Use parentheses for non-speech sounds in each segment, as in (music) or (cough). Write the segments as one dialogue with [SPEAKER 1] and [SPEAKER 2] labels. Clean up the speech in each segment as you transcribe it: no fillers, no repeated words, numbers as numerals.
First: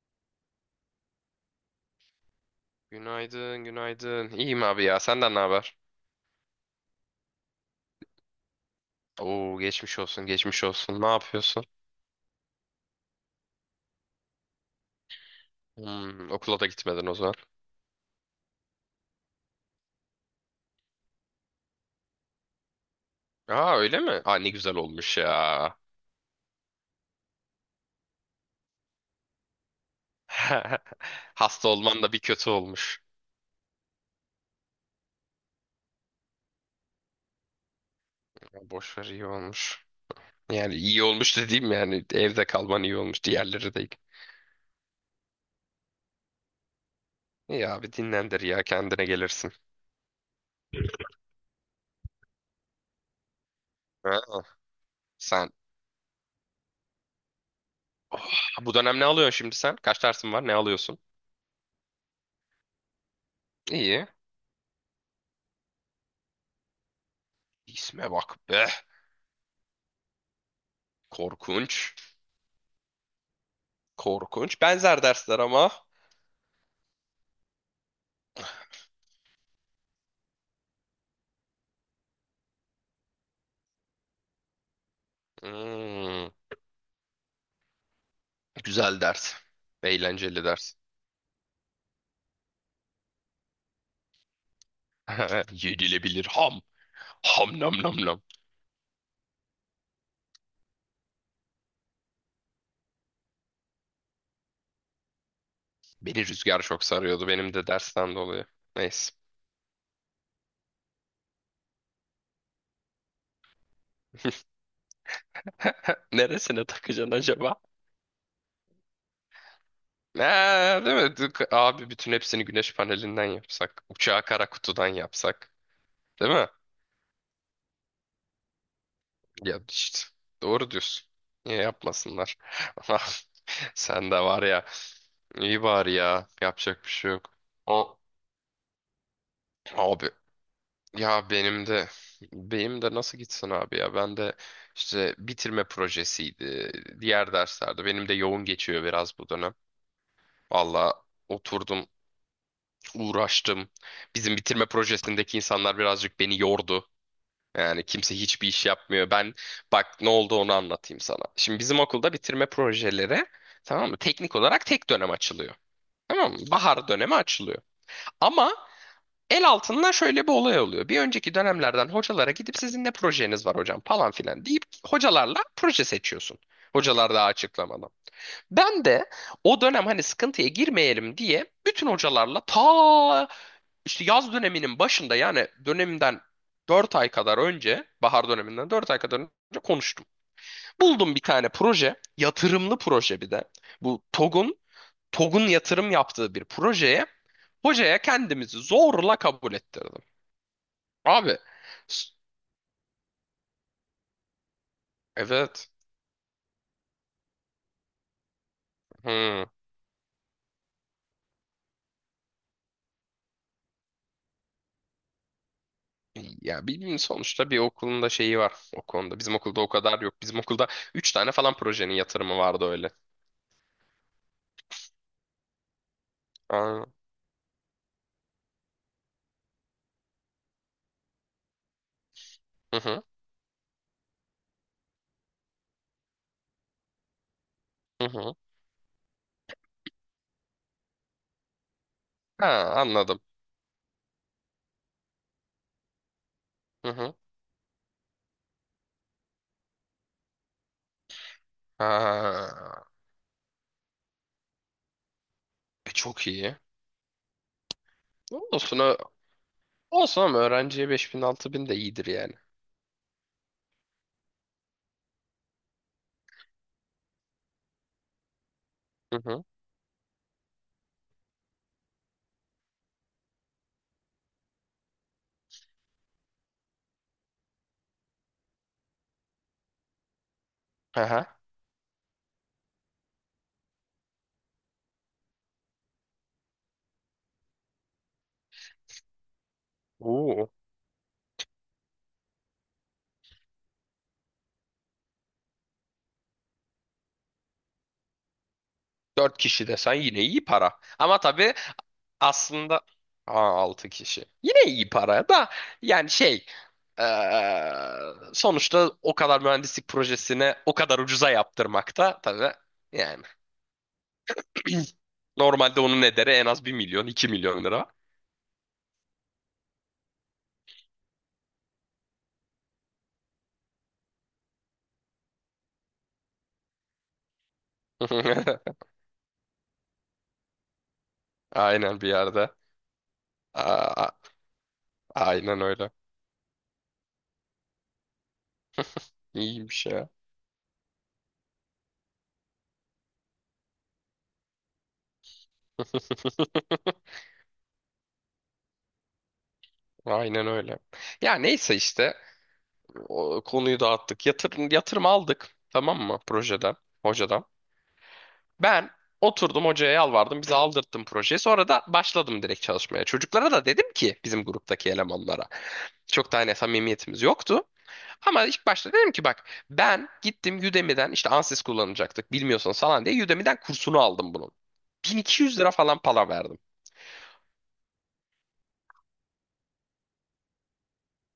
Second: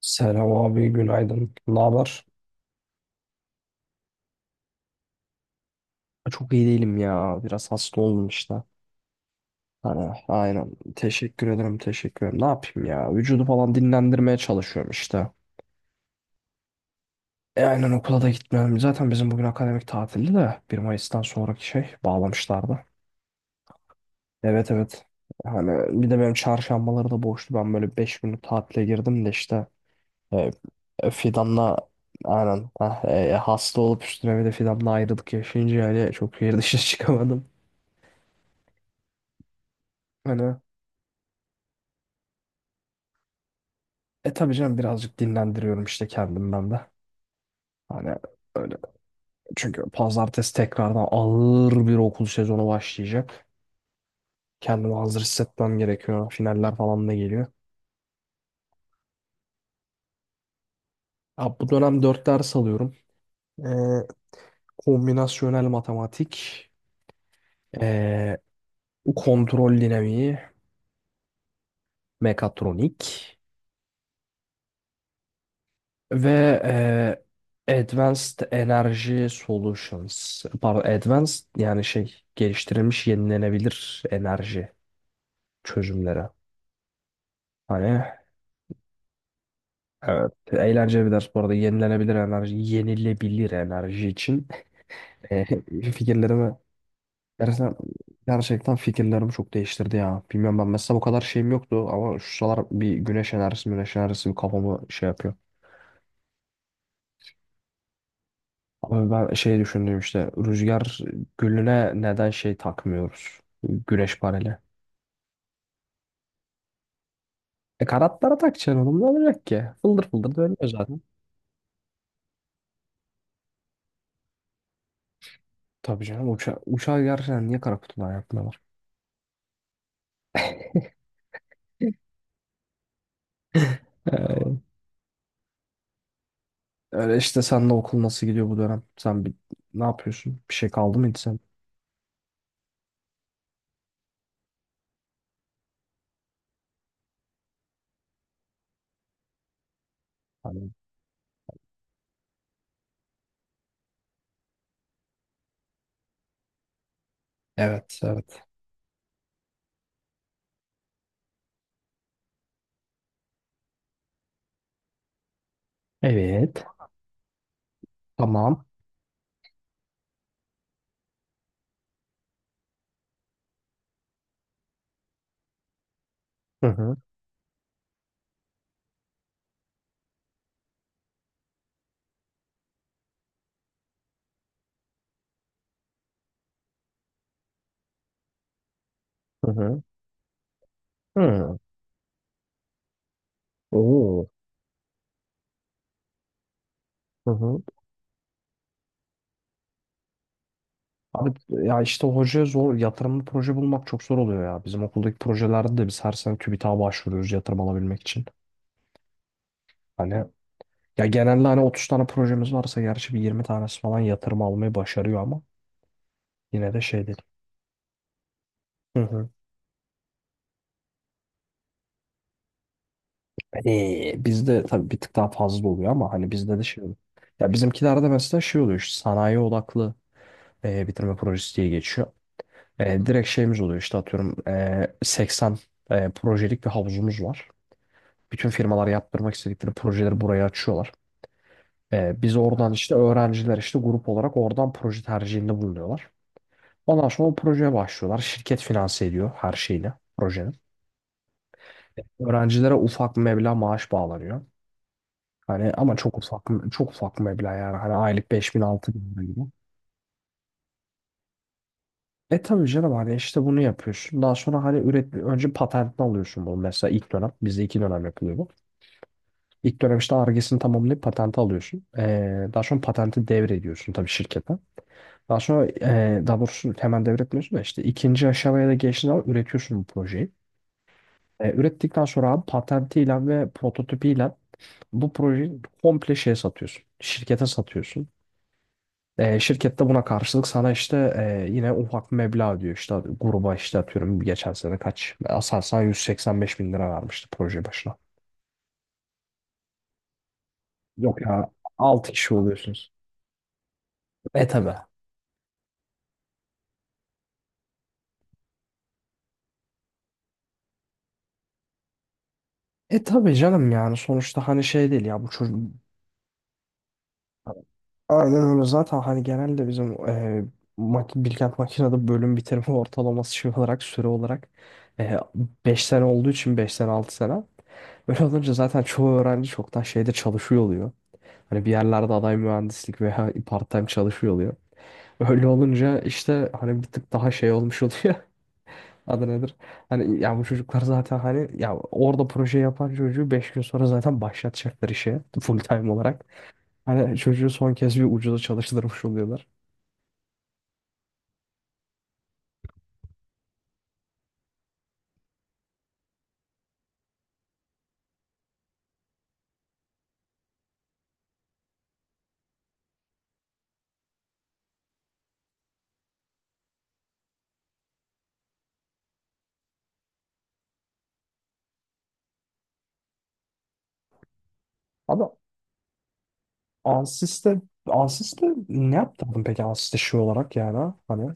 [SPEAKER 1] Selam abi, günaydın. Ne haber?
[SPEAKER 2] Günaydın, günaydın. İyiyim abi ya. Senden ne haber?
[SPEAKER 1] Çok iyi değilim ya. Biraz hasta oldum işte.
[SPEAKER 2] Oo, geçmiş
[SPEAKER 1] Hani
[SPEAKER 2] olsun, geçmiş
[SPEAKER 1] aynen.
[SPEAKER 2] olsun. Ne
[SPEAKER 1] Teşekkür
[SPEAKER 2] yapıyorsun?
[SPEAKER 1] ederim, teşekkür ederim. Ne yapayım ya? Vücudu falan dinlendirmeye çalışıyorum işte.
[SPEAKER 2] Hmm, okula da gitmedin o zaman.
[SPEAKER 1] E aynen okula da gitmiyorum. Zaten bizim bugün akademik tatildi de bir Mayıs'tan sonraki şey bağlamışlardı.
[SPEAKER 2] Aa, öyle mi? Aa, ne
[SPEAKER 1] Evet
[SPEAKER 2] güzel
[SPEAKER 1] evet.
[SPEAKER 2] olmuş ya.
[SPEAKER 1] Hani bir de benim çarşambaları da boştu. Ben böyle 5 günlük tatile girdim de işte e,
[SPEAKER 2] (laughs) Hasta
[SPEAKER 1] Fidan'la
[SPEAKER 2] olman da bir kötü
[SPEAKER 1] aynen ha,
[SPEAKER 2] olmuş.
[SPEAKER 1] hasta olup üstüne bir de Fidan'la ayrılık yaşayınca yani çok bir dışına (laughs) çıkamadım.
[SPEAKER 2] Ya, boş ver, iyi olmuş.
[SPEAKER 1] Hani.
[SPEAKER 2] Yani iyi olmuş dediğim yani evde kalman iyi olmuş. Diğerleri değil.
[SPEAKER 1] E tabii canım birazcık dinlendiriyorum işte kendimden de.
[SPEAKER 2] İyi abi
[SPEAKER 1] Hani
[SPEAKER 2] dinlendir ya
[SPEAKER 1] öyle.
[SPEAKER 2] kendine gelirsin.
[SPEAKER 1] Çünkü pazartesi tekrardan ağır bir okul sezonu başlayacak.
[SPEAKER 2] Ha.
[SPEAKER 1] Kendimi hazır
[SPEAKER 2] sen
[SPEAKER 1] hissetmem gerekiyor. Finaller falan da geliyor.
[SPEAKER 2] Oh, bu dönem ne alıyorsun şimdi sen? Kaç dersin var? Ne alıyorsun?
[SPEAKER 1] Ya bu dönem dört ders alıyorum. E,
[SPEAKER 2] İyi.
[SPEAKER 1] kombinasyonel matematik,
[SPEAKER 2] İsme
[SPEAKER 1] e,
[SPEAKER 2] bak be.
[SPEAKER 1] kontrol dinamiği,
[SPEAKER 2] Korkunç.
[SPEAKER 1] mekatronik
[SPEAKER 2] Korkunç. Benzer dersler ama.
[SPEAKER 1] ve Advanced Energy Solutions. Pardon, Advanced yani şey geliştirilmiş yenilenebilir enerji çözümleri.
[SPEAKER 2] Hmm,
[SPEAKER 1] Hani
[SPEAKER 2] güzel ders.
[SPEAKER 1] evet
[SPEAKER 2] Eğlenceli ders.
[SPEAKER 1] eğlenceli bir ders bu arada yenilenebilir enerji, yenilebilir enerji için (laughs) e,
[SPEAKER 2] (laughs) Yenilebilir
[SPEAKER 1] fikirlerimi
[SPEAKER 2] ham. Ham nam
[SPEAKER 1] gerçekten,
[SPEAKER 2] nam nam.
[SPEAKER 1] gerçekten fikirlerimi çok değiştirdi ya. Bilmiyorum ben mesela bu kadar şeyim yoktu ama şu sıralar bir güneş enerjisi güneş enerjisi bir kafamı şey yapıyor.
[SPEAKER 2] Beni rüzgar çok sarıyordu benim de dersten dolayı.
[SPEAKER 1] Ama
[SPEAKER 2] Neyse.
[SPEAKER 1] ben şey düşündüm işte rüzgar gülüne neden şey takmıyoruz güneş paneli.
[SPEAKER 2] (laughs) Neresine takacaksın acaba?
[SPEAKER 1] E kanatlara takacaksın oğlum ne olacak ki? Fıldır fıldır dönüyor
[SPEAKER 2] Ee, değil
[SPEAKER 1] zaten.
[SPEAKER 2] mi? Abi bütün hepsini güneş panelinden yapsak. Uçağı kara kutudan yapsak.
[SPEAKER 1] Tabii canım
[SPEAKER 2] Değil mi?
[SPEAKER 1] uçağı gerçekten niye kara kutudan yapmıyorlar?
[SPEAKER 2] Ya işte. Doğru diyorsun. Niye yapmasınlar? (laughs) Sen de var ya. İyi bari ya. Yapacak bir şey
[SPEAKER 1] Öyle
[SPEAKER 2] yok.
[SPEAKER 1] işte senle
[SPEAKER 2] O-
[SPEAKER 1] okul nasıl gidiyor bu dönem? Sen bir, ne
[SPEAKER 2] Abi.
[SPEAKER 1] yapıyorsun? Bir şey kaldı mıydı
[SPEAKER 2] Ya
[SPEAKER 1] sen?
[SPEAKER 2] benim de nasıl gitsin abi ya ben de işte bitirme projesiydi, diğer derslerde benim de yoğun geçiyor biraz bu dönem.
[SPEAKER 1] Hani,
[SPEAKER 2] Valla oturdum, uğraştım, bizim bitirme projesindeki insanlar birazcık beni yordu. Yani
[SPEAKER 1] evet,
[SPEAKER 2] kimse
[SPEAKER 1] evet.
[SPEAKER 2] hiçbir iş yapmıyor. Ben, bak ne oldu onu anlatayım sana. Şimdi bizim okulda bitirme projeleri, tamam mı, teknik olarak tek dönem açılıyor. Tamam mı?
[SPEAKER 1] Evet.
[SPEAKER 2] Bahar dönemi açılıyor. Ama
[SPEAKER 1] Tamam.
[SPEAKER 2] el altından şöyle bir olay oluyor. Bir önceki dönemlerden hocalara gidip sizin ne projeniz var hocam falan filan deyip hocalarla proje seçiyorsun.
[SPEAKER 1] Hı hı
[SPEAKER 2] Hocalar daha açıklamadan. Ben de o dönem hani sıkıntıya girmeyelim diye bütün hocalarla, ta işte yaz döneminin başında, yani dönemden 4 ay kadar önce, bahar döneminden 4 ay kadar önce
[SPEAKER 1] hı hı.
[SPEAKER 2] konuştum. Buldum bir tane
[SPEAKER 1] Hı.
[SPEAKER 2] proje, yatırımlı proje bir de. Bu
[SPEAKER 1] Oo.
[SPEAKER 2] TOG'un yatırım yaptığı bir projeye
[SPEAKER 1] Hı hı.
[SPEAKER 2] hocaya kendimizi zorla kabul ettirdim.
[SPEAKER 1] Abi
[SPEAKER 2] Abi,
[SPEAKER 1] ya işte
[SPEAKER 2] s-
[SPEAKER 1] hocaya zor yatırımlı proje bulmak çok zor oluyor ya. Bizim okuldaki
[SPEAKER 2] evet.
[SPEAKER 1] projelerde de biz her sene TÜBİTAK'a başvuruyoruz yatırım alabilmek için.
[SPEAKER 2] Hmm.
[SPEAKER 1] Hani ya genelde hani 30 tane projemiz varsa gerçi bir 20 tanesi falan yatırım almayı başarıyor ama
[SPEAKER 2] Ya
[SPEAKER 1] yine de
[SPEAKER 2] bilmiyorum
[SPEAKER 1] şey değil.
[SPEAKER 2] sonuçta bir okulun da şeyi var o
[SPEAKER 1] Hı
[SPEAKER 2] konuda.
[SPEAKER 1] hı.
[SPEAKER 2] Bizim okulda o kadar yok. Bizim okulda 3 tane falan projenin yatırımı vardı öyle.
[SPEAKER 1] Bizde tabii bir tık daha fazla oluyor ama hani bizde de şey
[SPEAKER 2] Aa,
[SPEAKER 1] oluyor. Ya bizimkilerde mesela şey oluyor işte sanayi odaklı bitirme projesi diye geçiyor.
[SPEAKER 2] hı hı,
[SPEAKER 1] E, direkt şeyimiz oluyor işte atıyorum 80 projelik bir havuzumuz var.
[SPEAKER 2] hı hı.
[SPEAKER 1] Bütün firmalar yaptırmak istedikleri projeleri buraya açıyorlar. E, biz
[SPEAKER 2] Ha,
[SPEAKER 1] oradan işte
[SPEAKER 2] anladım.
[SPEAKER 1] öğrenciler işte grup olarak oradan proje tercihinde bulunuyorlar.
[SPEAKER 2] Hı
[SPEAKER 1] Ondan
[SPEAKER 2] hı.
[SPEAKER 1] sonra o projeye başlıyorlar. Şirket finanse ediyor her şeyini projenin. Öğrencilere
[SPEAKER 2] Ha,
[SPEAKER 1] ufak bir meblağ maaş bağlanıyor. Hani ama çok
[SPEAKER 2] çok
[SPEAKER 1] ufak
[SPEAKER 2] iyi.
[SPEAKER 1] çok ufak meblağ yani hani aylık 5.000
[SPEAKER 2] Olsun,
[SPEAKER 1] 6.000 lira gibi.
[SPEAKER 2] olsun ama öğrenciye 5000 6000 de iyidir yani.
[SPEAKER 1] E tabii canım hani işte bunu yapıyorsun. Daha sonra hani önce patentini alıyorsun bunu mesela ilk dönem. Bizde 2 dönem yapılıyor bu.
[SPEAKER 2] Hı hı.
[SPEAKER 1] İlk dönem işte Ar-Ge'sini tamamlayıp patenti alıyorsun. E, daha sonra patenti devrediyorsun tabii şirkete. Daha sonra daha doğrusu hemen devretmiyorsun da işte ikinci aşamaya da geçtiğin zaman üretiyorsun bu projeyi.
[SPEAKER 2] Aha.
[SPEAKER 1] E, ürettikten sonra abi patentiyle ve prototipiyle bu projeyi komple şeye satıyorsun. Şirkete satıyorsun. E, şirket buna karşılık
[SPEAKER 2] Oo.
[SPEAKER 1] sana işte yine ufak bir meblağ diyor. İşte gruba işte atıyorum geçen sene kaç? Aselsan 185 bin lira vermişti proje başına.
[SPEAKER 2] 4 kişi desen yine iyi para.
[SPEAKER 1] Yok
[SPEAKER 2] Ama
[SPEAKER 1] ya
[SPEAKER 2] tabii
[SPEAKER 1] 6 kişi
[SPEAKER 2] aslında
[SPEAKER 1] oluyorsunuz.
[SPEAKER 2] 6 kişi.
[SPEAKER 1] E
[SPEAKER 2] Yine
[SPEAKER 1] tabi.
[SPEAKER 2] iyi para da, yani şey, eee, sonuçta o kadar mühendislik projesini o kadar ucuza yaptırmak da tabii
[SPEAKER 1] E
[SPEAKER 2] yani
[SPEAKER 1] tabi canım yani sonuçta hani şey
[SPEAKER 2] (clears throat)
[SPEAKER 1] değil ya bu çocuk
[SPEAKER 2] normalde onun ederi en az bir milyon 2 milyon lira.
[SPEAKER 1] aynen öyle zaten hani genelde bizim e, mak Bilkent Makina'da bölüm bitirme (laughs) ortalaması şey olarak süre olarak e, 5 sene olduğu için 5 sene 6 sene öyle olunca
[SPEAKER 2] (laughs)
[SPEAKER 1] zaten çoğu öğrenci çoktan şeyde çalışıyor oluyor. Hani bir
[SPEAKER 2] Aynen bir
[SPEAKER 1] yerlerde aday
[SPEAKER 2] yerde.
[SPEAKER 1] mühendislik veya part-time
[SPEAKER 2] Aa,
[SPEAKER 1] çalışıyor oluyor. Öyle
[SPEAKER 2] aynen öyle.
[SPEAKER 1] olunca işte hani bir tık daha şey olmuş oluyor. (laughs) Adı nedir?
[SPEAKER 2] İyiymiş ya.
[SPEAKER 1] Hani ya bu çocuklar zaten hani ya orada proje yapan çocuğu 5 gün sonra zaten başlatacaklar işe full time olarak. Hani çocuğu son kez bir ucuza çalıştırmış oluyorlar.
[SPEAKER 2] Aynen öyle. Ya neyse işte o konuyu dağıttık. Yatırım, yatırım aldık. Tamam mı projeden, hocadan? Ben oturdum hocaya yalvardım. Bize aldırttım projeyi. Sonra da başladım direkt çalışmaya. Çocuklara da dedim ki bizim gruptaki elemanlara. Çok da hani samimiyetimiz yoktu. Ama ilk başta dedim ki bak ben gittim Udemy'den işte Ansys kullanacaktık bilmiyorsanız falan diye Udemy'den kursunu aldım bunun.
[SPEAKER 1] Ama
[SPEAKER 2] 1200 lira falan para verdim.
[SPEAKER 1] Ansys'te Ansys'te ne yaptırdın peki Ansys'te şey olarak yani ha? Hani.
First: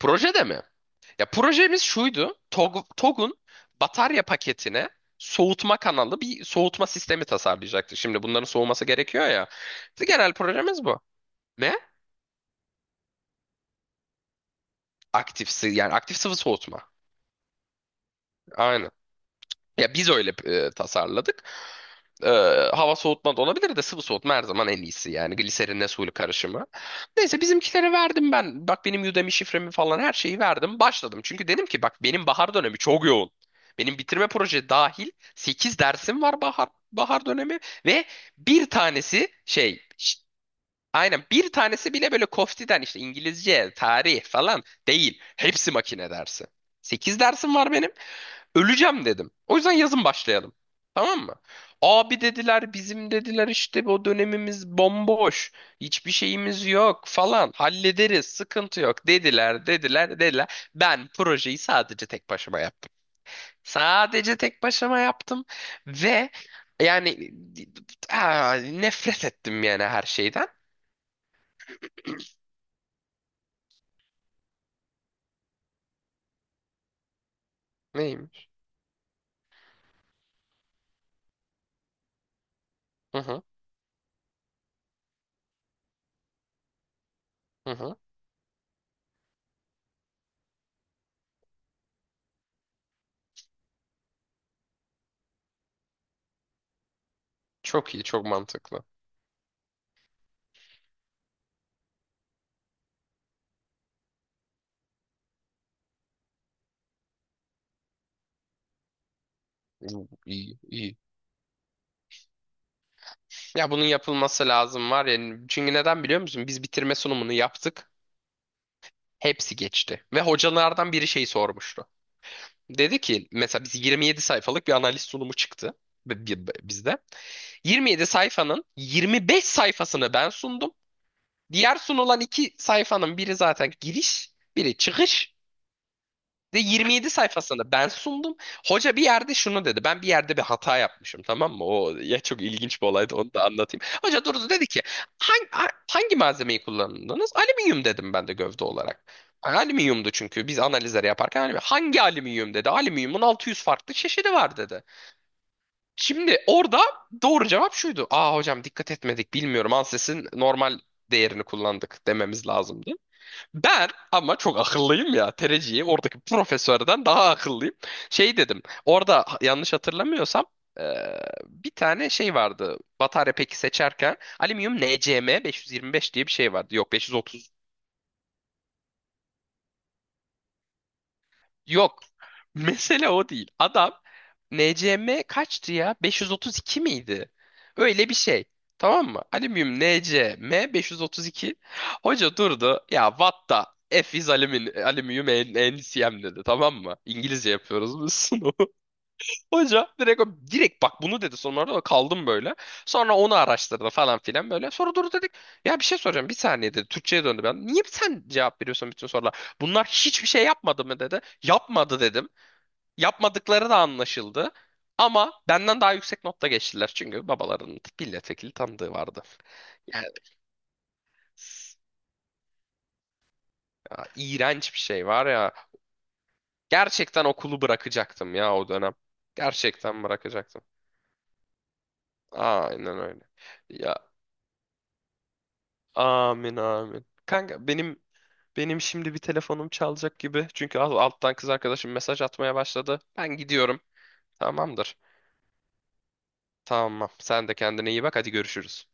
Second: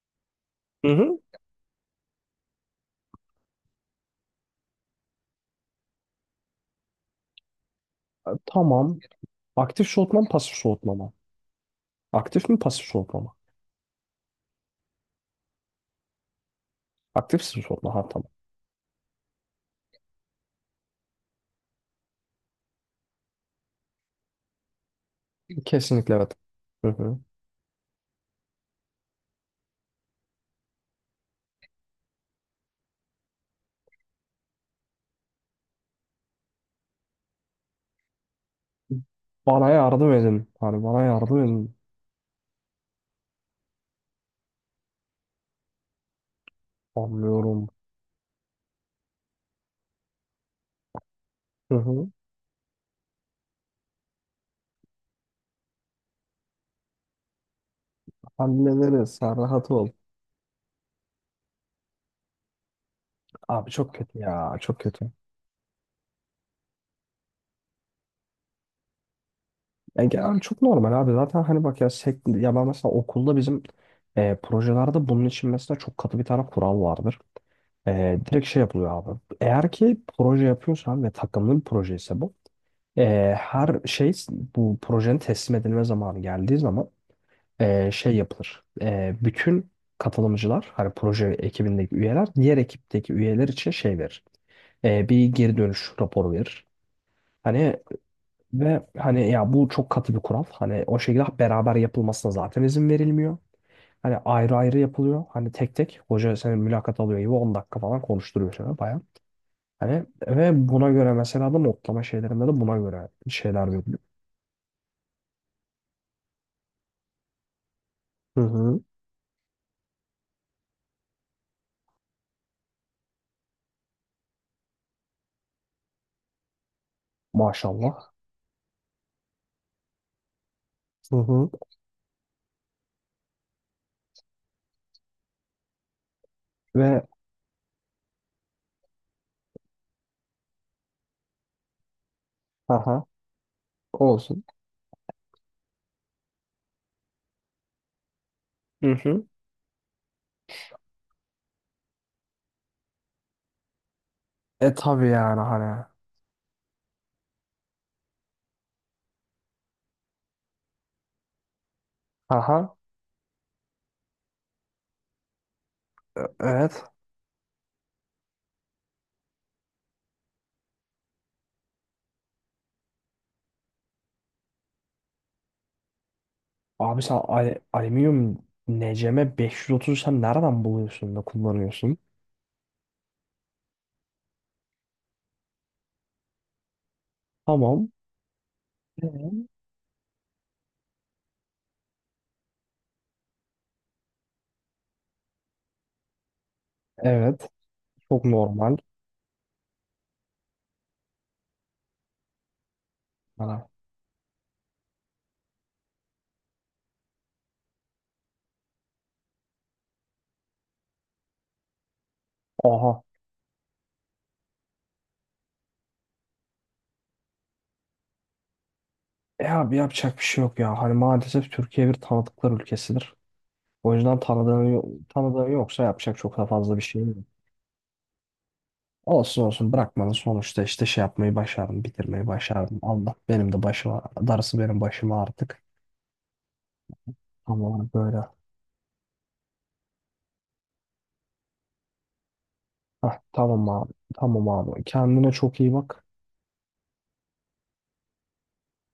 [SPEAKER 2] Projede mi?
[SPEAKER 1] Hı hı.
[SPEAKER 2] Ya projemiz şuydu. TOG'un batarya paketine soğutma kanalı, bir soğutma sistemi tasarlayacaktı. Şimdi
[SPEAKER 1] e,
[SPEAKER 2] bunların soğuması
[SPEAKER 1] tamam
[SPEAKER 2] gerekiyor ya.
[SPEAKER 1] aktif soğutma mı
[SPEAKER 2] Genel
[SPEAKER 1] pasif
[SPEAKER 2] projemiz
[SPEAKER 1] soğutma
[SPEAKER 2] bu.
[SPEAKER 1] mı?
[SPEAKER 2] Ne?
[SPEAKER 1] Aktif mi pasif soğutma mı?
[SPEAKER 2] Yani aktif sıvı soğutma.
[SPEAKER 1] Aktif soğutma ha tamam.
[SPEAKER 2] Aynen. Ya biz öyle tasarladık. E, Hava soğutma da olabilir de sıvı soğutma her zaman en iyisi yani gliserinle suyla
[SPEAKER 1] Kesinlikle evet.
[SPEAKER 2] karışımı.
[SPEAKER 1] Hı hı.
[SPEAKER 2] Neyse bizimkilere verdim ben. Bak benim Udemy şifremi falan her şeyi verdim. Başladım. Çünkü dedim ki bak benim bahar dönemi çok yoğun. Benim bitirme proje dahil 8 dersim var, bahar dönemi ve bir tanesi
[SPEAKER 1] Bana
[SPEAKER 2] şey,
[SPEAKER 1] yardım edin. Hani bana
[SPEAKER 2] aynen
[SPEAKER 1] yardım
[SPEAKER 2] bir
[SPEAKER 1] edin.
[SPEAKER 2] tanesi bile böyle koftiden işte İngilizce, tarih falan değil. Hepsi makine dersi. Sekiz dersim
[SPEAKER 1] Anlıyorum.
[SPEAKER 2] var benim. Öleceğim dedim. O yüzden yazın başlayalım. Tamam mı?
[SPEAKER 1] Hı hı.
[SPEAKER 2] Abi dediler bizim dediler işte o dönemimiz bomboş. Hiçbir şeyimiz yok falan. Hallederiz sıkıntı yok
[SPEAKER 1] Hallederiz. Sen
[SPEAKER 2] dediler
[SPEAKER 1] rahat ol.
[SPEAKER 2] dediler dediler. Ben projeyi sadece tek başıma yaptım.
[SPEAKER 1] Abi çok kötü
[SPEAKER 2] Sadece
[SPEAKER 1] ya.
[SPEAKER 2] tek
[SPEAKER 1] Çok
[SPEAKER 2] başıma
[SPEAKER 1] kötü.
[SPEAKER 2] yaptım ve yani, ah, nefret ettim yani her
[SPEAKER 1] Yani genel
[SPEAKER 2] şeyden.
[SPEAKER 1] çok normal abi. Zaten hani bak ya, ya ben mesela okulda bizim projelerde bunun için mesela çok katı bir tane kural vardır. E, direkt
[SPEAKER 2] Neymiş?
[SPEAKER 1] şey yapılıyor abi. Eğer ki proje yapıyorsan ve takımlı bir proje ise bu.
[SPEAKER 2] Hı
[SPEAKER 1] e,
[SPEAKER 2] hı,
[SPEAKER 1] her şey bu projenin teslim edilme zamanı geldiği zaman
[SPEAKER 2] hı hı.
[SPEAKER 1] şey yapılır. E, bütün katılımcılar, hani proje ekibindeki üyeler, diğer ekipteki üyeler için şey verir. E, bir geri dönüş raporu verir. Hani
[SPEAKER 2] Çok iyi, çok mantıklı.
[SPEAKER 1] ve Hani ya bu çok katı bir kural. Hani o şekilde beraber yapılmasına zaten izin verilmiyor. Hani ayrı ayrı yapılıyor. Hani tek tek hoca seni mülakat alıyor gibi 10 dakika falan konuşturuyor sana bayağı. Hani
[SPEAKER 2] İyi iyi.
[SPEAKER 1] ve buna
[SPEAKER 2] İyi.
[SPEAKER 1] göre mesela da notlama şeylerinde de buna göre şeyler
[SPEAKER 2] Ya bunun
[SPEAKER 1] veriliyor.
[SPEAKER 2] yapılması lazım var ya. Çünkü neden biliyor musun? Biz bitirme sunumunu yaptık.
[SPEAKER 1] Hı hı.
[SPEAKER 2] Hepsi geçti. Ve hocalardan biri şey sormuştu. Dedi ki mesela biz 27 sayfalık bir analiz sunumu çıktı bizde. 27
[SPEAKER 1] Maşallah.
[SPEAKER 2] sayfanın 25 sayfasını ben sundum.
[SPEAKER 1] Hı hı.
[SPEAKER 2] Diğer sunulan iki sayfanın biri zaten giriş, biri çıkış. Ve
[SPEAKER 1] Ve
[SPEAKER 2] 27 sayfasında ben sundum. Hoca bir yerde şunu dedi. Ben bir yerde bir hata yapmışım, tamam mı? O ya çok ilginç bir
[SPEAKER 1] aha,
[SPEAKER 2] olaydı, onu da anlatayım. Hoca
[SPEAKER 1] olsun.
[SPEAKER 2] durdu dedi ki hangi malzemeyi kullandınız? Alüminyum dedim ben de gövde
[SPEAKER 1] Hı
[SPEAKER 2] olarak.
[SPEAKER 1] hı.
[SPEAKER 2] Yani alüminyumdu çünkü biz analizleri yaparken alüminyum. Hangi alüminyum dedi. Alüminyumun 600 farklı çeşidi var
[SPEAKER 1] E
[SPEAKER 2] dedi.
[SPEAKER 1] tabii yani hani.
[SPEAKER 2] Şimdi orada doğru cevap şuydu. Aa hocam dikkat etmedik bilmiyorum. Anses'in normal değerini kullandık dememiz
[SPEAKER 1] Aha.
[SPEAKER 2] lazımdı. Ben ama çok akıllıyım ya. Tereciyi oradaki
[SPEAKER 1] Evet.
[SPEAKER 2] profesörden daha akıllıyım. Şey dedim. Orada yanlış hatırlamıyorsam bir tane şey vardı. Batarya peki seçerken alüminyum NCM 525 diye bir şey vardı. Yok,
[SPEAKER 1] Abi sen alüminyum NCM 530 sen nereden buluyorsun da kullanıyorsun?
[SPEAKER 2] yok. (laughs) Mesele o değil. Adam NCM kaçtı ya? 532 miydi?
[SPEAKER 1] Tamam.
[SPEAKER 2] Öyle bir şey. Tamam mı?
[SPEAKER 1] Evet.
[SPEAKER 2] Alüminyum NCM 532. Hoca durdu. Ya what the F is alüminyum NCM dedi. Tamam mı?
[SPEAKER 1] Evet.
[SPEAKER 2] İngilizce yapıyoruz biz (laughs)
[SPEAKER 1] Çok
[SPEAKER 2] sınavı.
[SPEAKER 1] normal.
[SPEAKER 2] Hoca direkt direkt bak bunu dedi sonra da kaldım böyle. Sonra onu
[SPEAKER 1] Hani,
[SPEAKER 2] araştırdı falan filan böyle. Sonra durdu dedik ya bir şey soracağım bir saniye dedi. Türkçe'ye döndü ben. Niye sen cevap veriyorsun bütün sorulara? Bunlar hiçbir şey yapmadı mı dedi. Yapmadı dedim.
[SPEAKER 1] aha.
[SPEAKER 2] Yapmadıkları da anlaşıldı. Ama benden daha yüksek notta geçtiler. Çünkü babalarının milletvekili tanıdığı vardı.
[SPEAKER 1] E abi
[SPEAKER 2] Yani
[SPEAKER 1] yapacak bir şey yok ya. Hani maalesef
[SPEAKER 2] s-
[SPEAKER 1] Türkiye bir tanıdıklar ülkesidir. O
[SPEAKER 2] ya,
[SPEAKER 1] yüzden
[SPEAKER 2] iğrenç bir şey var
[SPEAKER 1] tanıdığın
[SPEAKER 2] ya.
[SPEAKER 1] yoksa yapacak çok da fazla bir şey yok.
[SPEAKER 2] Gerçekten okulu bırakacaktım ya o dönem.
[SPEAKER 1] Olsun olsun
[SPEAKER 2] Gerçekten
[SPEAKER 1] bırakmanın sonuçta
[SPEAKER 2] bırakacaktım.
[SPEAKER 1] işte şey yapmayı başardım, bitirmeyi başardım.
[SPEAKER 2] Aynen
[SPEAKER 1] Allah
[SPEAKER 2] öyle.
[SPEAKER 1] benim de başıma,
[SPEAKER 2] Ya.
[SPEAKER 1] darısı benim başıma artık.
[SPEAKER 2] Amin amin. Kanka
[SPEAKER 1] Ama
[SPEAKER 2] benim
[SPEAKER 1] böyle.
[SPEAKER 2] benim şimdi bir telefonum çalacak gibi. Çünkü alttan kız arkadaşım mesaj atmaya başladı.
[SPEAKER 1] Heh,
[SPEAKER 2] Ben
[SPEAKER 1] tamam
[SPEAKER 2] gidiyorum.
[SPEAKER 1] abi. Tamam abi.
[SPEAKER 2] Tamamdır.
[SPEAKER 1] Kendine çok iyi bak.
[SPEAKER 2] Tamam. Sen de kendine iyi bak. Hadi görüşürüz.